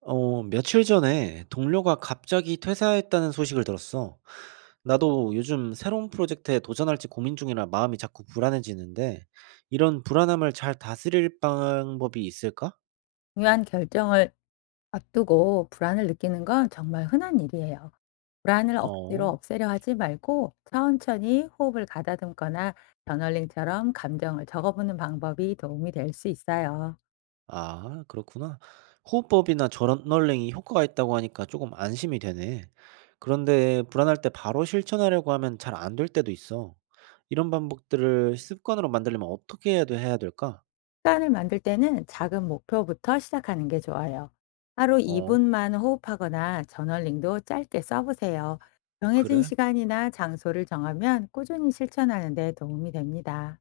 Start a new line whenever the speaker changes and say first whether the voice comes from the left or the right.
right: 며칠 전에 동료가 갑자기 퇴사했다는 소식을 들었어. 나도 요즘 새로운 프로젝트에 도전할지 고민 중이라 마음이 자꾸 불안해지는데, 이런 불안함을 잘 다스릴 방법이 있을까?
left: 중요한 결정을 앞두고 불안을 느끼는 건 정말 흔한 일이에요. 불안을 억지로
right: 어.
left: 없애려 하지 말고 천천히 호흡을 가다듬거나 저널링처럼 감정을 적어보는 방법이 도움이 될 수 있어요.
right: 아, 그렇구나. 호흡법이나 저널링이 효과가 있다고 하니까 조금 안심이 되네. 그런데 불안할 때 바로 실천하려고 하면 잘 안될 때도 있어. 이런 반복들을 습관으로 만들려면 어떻게 해야 될까?
left: 습관을 만들 때는 작은 목표부터 시작하는 게 좋아요. 하루
right: 어.
left: 2분만 호흡하거나 저널링도 짧게 써보세요. 정해진
right: 그래?
left: 시간이나 장소를 정하면 꾸준히 실천하는 데 도움이 됩니다.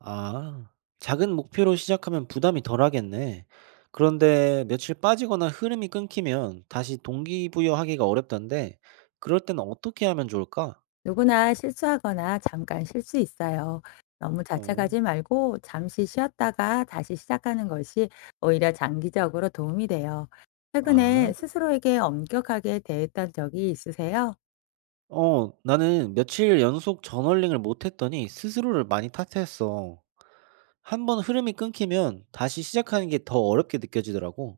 right: 아. 작은 목표로 시작하면 부담이 덜하겠네. 그런데 며칠 빠지거나 흐름이 끊기면 다시 동기부여하기가 어렵던데 그럴 때는 어떻게 하면 좋을까?
left: 누구나 실수하거나 잠깐 쉴 수 있어요. 너무
right: 어.
left: 자책하지 말고 잠시 쉬었다가 다시 시작하는 것이 오히려 장기적으로 도움이 돼요.
right: 아.
left: 최근에 스스로에게 엄격하게 대했던 적이 있으세요?
right: 나는 며칠 연속 저널링을 못 했더니 스스로를 많이 탓했어. 한번 흐름이 끊기면 다시 시작하는 게 더 어렵게 느껴지더라고.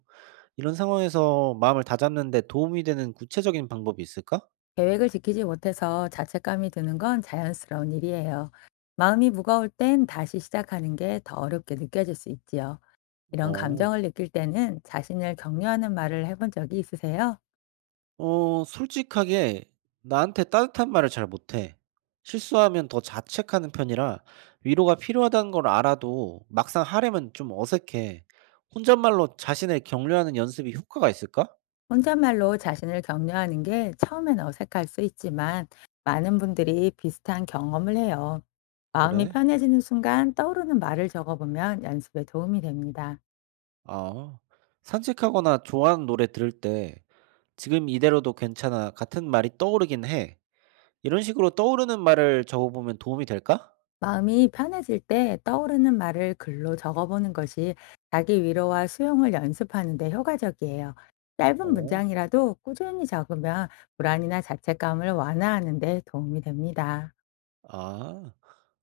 right: 이런 상황에서 마음을 다잡는 데 도움이 되는 구체적인 방법이 있을까?
left: 계획을 지키지 못해서 자책감이 드는 건 자연스러운 일이에요. 마음이 무거울 땐 다시 시작하는 게 더 어렵게 느껴질 수 있지요. 이런
right: 어.
left: 감정을 느낄 때는 자신을 격려하는 말을 해본 적이 있으세요?
right: 솔직하게 나한테 따뜻한 말을 잘 못해. 실수하면 더 자책하는 편이라 위로가 필요하다는 걸 알아도 막상 하려면 좀 어색해. 혼잣말로 자신을 격려하는 연습이 효과가 있을까?
left: 혼잣말로 자신을 격려하는 게 처음엔 어색할 수 있지만 많은 분들이 비슷한 경험을 해요. 마음이
right: 그래?
left: 편해지는 순간 떠오르는 말을 적어보면 연습에 도움이 됩니다.
right: 아. 산책하거나 좋아하는 노래 들을 때 "지금 이대로도 괜찮아." 같은 말이 떠오르긴 해. 이런 식으로 떠오르는 말을 적어보면 도움이 될까?
left: 마음이 편해질 때 떠오르는 말을 글로 적어보는 것이 자기 위로와 수용을 연습하는 데 효과적이에요. 짧은
right: 어.
left: 문장이라도 꾸준히 적으면 불안이나 자책감을 완화하는 데 도움이 됩니다.
right: 아.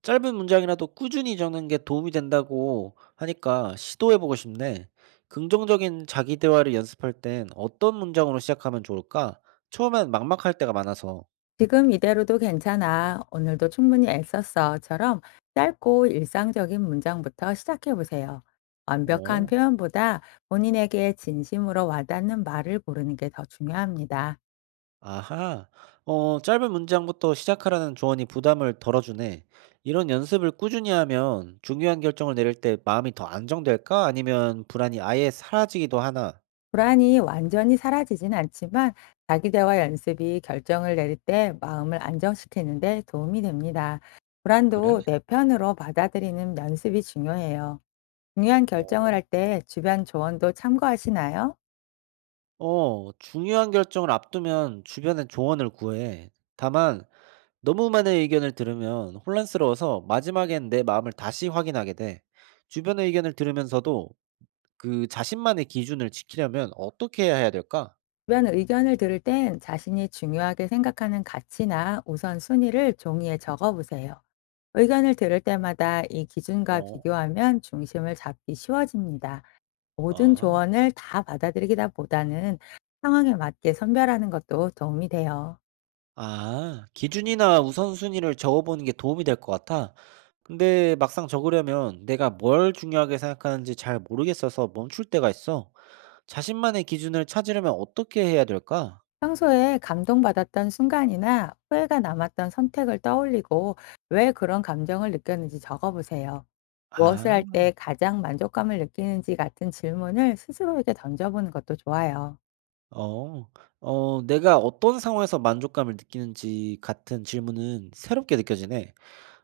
right: 짧은 문장이라도 꾸준히 적는 게 도움이 된다고 하니까 시도해 보고 싶네. 긍정적인 자기 대화를 연습할 땐 어떤 문장으로 시작하면 좋을까? 처음엔 막막할 때가 많아서.
left: "지금 이대로도 괜찮아. 오늘도 충분히 애썼어."처럼 짧고 일상적인 문장부터 시작해 보세요. 완벽한
right: 어.
left: 표현보다 본인에게 진심으로 와닿는 말을 고르는 게 더 중요합니다.
right: 아하. 짧은 문장부터 시작하라는 조언이 부담을 덜어주네. 이런 연습을 꾸준히 하면 중요한 결정을 내릴 때 마음이 더 안정될까? 아니면 불안이 아예 사라지기도 하나?
left: 불안이 완전히 사라지진 않지만 자기 대화 연습이 결정을 내릴 때 마음을 안정시키는데 도움이 됩니다.
right: 그래?
left: 불안도 내 편으로 받아들이는 연습이 중요해요. 중요한 결정을
right: 어.
left: 할 때 주변 조언도 참고하시나요?
right: 중요한 결정을 앞두면 주변에 조언을 구해. 다만 너무 많은 의견을 들으면 혼란스러워서 마지막엔 내 마음을 다시 확인하게 돼. 주변의 의견을 들으면서도 그 자신만의 기준을 지키려면 어떻게 해야 될까?
left: 주변 의견을 들을 땐 자신이 중요하게 생각하는 가치나 우선순위를 종이에 적어 보세요. 의견을 들을 때마다 이 기준과
right: 어.
left: 비교하면 중심을 잡기 쉬워집니다. 모든
right: 아.
left: 조언을 다 받아들이기보다는 상황에 맞게 선별하는 것도 도움이 돼요.
right: 아. 기준이나 우선순위를 적어보는 게 도움이 될 것 같아. 근데 막상 적으려면 내가 뭘 중요하게 생각하는지 잘 모르겠어서 멈출 때가 있어. 자신만의 기준을 찾으려면 어떻게 해야 될까?
left: 평소에 감동받았던 순간이나 후회가 남았던 선택을 떠올리고 왜 그런 감정을 느꼈는지 적어보세요. 무엇을 할
right: 아.
left: 때 가장 만족감을 느끼는지 같은 질문을 스스로에게 던져보는 것도 좋아요.
right: 어. 내가 어떤 상황에서 만족감을 느끼는지 같은 질문은 새롭게 느껴지네.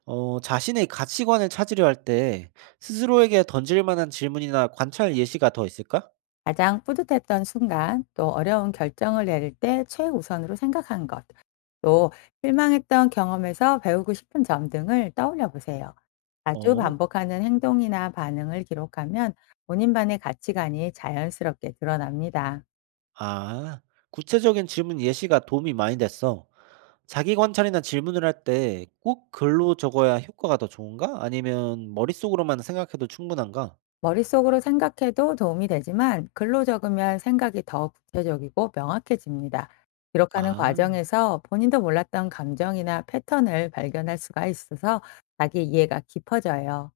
right: 자신의 가치관을 찾으려 할 때 스스로에게 던질 만한 질문이나 관찰 예시가 더 있을까?
left: 가장 뿌듯했던 순간, 또 어려운 결정을 내릴 때 최우선으로 생각한 것, 또 실망했던 경험에서 배우고 싶은 점 등을 떠올려 보세요. 자주
right: 어.
left: 반복하는 행동이나 반응을 기록하면 본인만의 가치관이 자연스럽게 드러납니다.
right: 아. 구체적인 질문 예시가 도움이 많이 됐어. 자기 관찰이나 질문을 할 때 꼭 글로 적어야 효과가 더 좋은가? 아니면 머릿속으로만 생각해도 충분한가?
left: 머릿속으로 생각해도 도움이 되지만 글로 적으면 생각이 더 구체적이고 명확해집니다. 기록하는
right: 아.
left: 과정에서 본인도 몰랐던 감정이나 패턴을 발견할 수가 있어서 자기 이해가 깊어져요.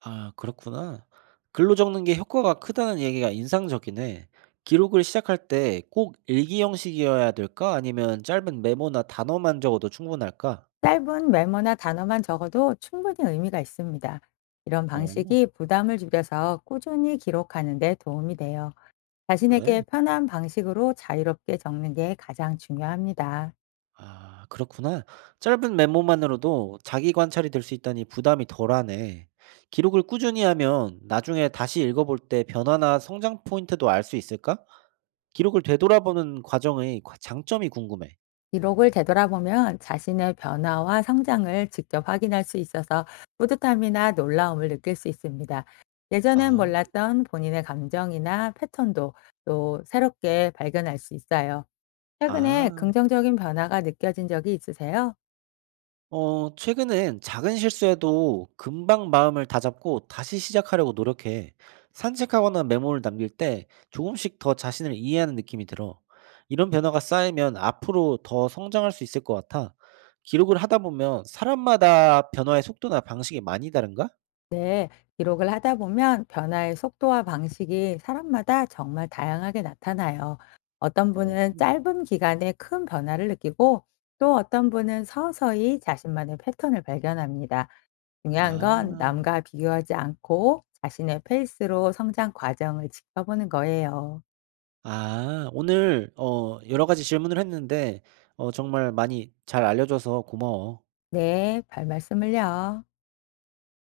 right: 아 그렇구나. 글로 적는 게 효과가 크다는 얘기가 인상적이네. 기록을 시작할 때 꼭 일기 형식이어야 될까? 아니면 짧은 메모나 단어만 적어도 충분할까?
left: 짧은 메모나 단어만 적어도 충분히 의미가 있습니다. 이런
right: 어
left: 방식이 부담을 줄여서 꾸준히 기록하는 데 도움이 돼요.
right: 그래?
left: 자신에게 편한 방식으로 자유롭게 적는 게 가장 중요합니다.
right: 아 그렇구나. 짧은 메모만으로도 자기 관찰이 될 수 있다니 부담이 덜하네. 기록을 꾸준히 하면 나중에 다시 읽어볼 때 변화나 성장 포인트도 알 수 있을까? 기록을 되돌아보는 과정의 과 장점이 궁금해.
left: 기록을 되돌아보면 자신의 변화와 성장을 직접 확인할 수 있어서 뿌듯함이나 놀라움을 느낄 수 있습니다. 예전엔
right: 아.
left: 몰랐던 본인의 감정이나 패턴도 또 새롭게 발견할 수 있어요. 최근에
right: 아.
left: 긍정적인 변화가 느껴진 적이 있으세요?
right: 최근엔 작은 실수에도 금방 마음을 다잡고 다시 시작하려고 노력해. 산책하거나 메모를 남길 때 조금씩 더 자신을 이해하는 느낌이 들어. 이런 변화가 쌓이면 앞으로 더 성장할 수 있을 것 같아. 기록을 하다 보면 사람마다 변화의 속도나 방식이 많이 다른가?
left: 네, 기록을 하다 보면 변화의 속도와 방식이 사람마다 정말 다양하게 나타나요. 어떤
right: 어,
left: 분은 짧은 기간에 큰 변화를 느끼고 또 어떤 분은 서서히 자신만의 패턴을 발견합니다. 중요한 건
right: 아,
left: 남과 비교하지 않고 자신의 페이스로 성장 과정을 지켜보는 거예요.
right: 오늘 여러 가지 질문을 했는데 정말 많이 잘 알려줘서 고마워.
left: 네, 별 말씀을요.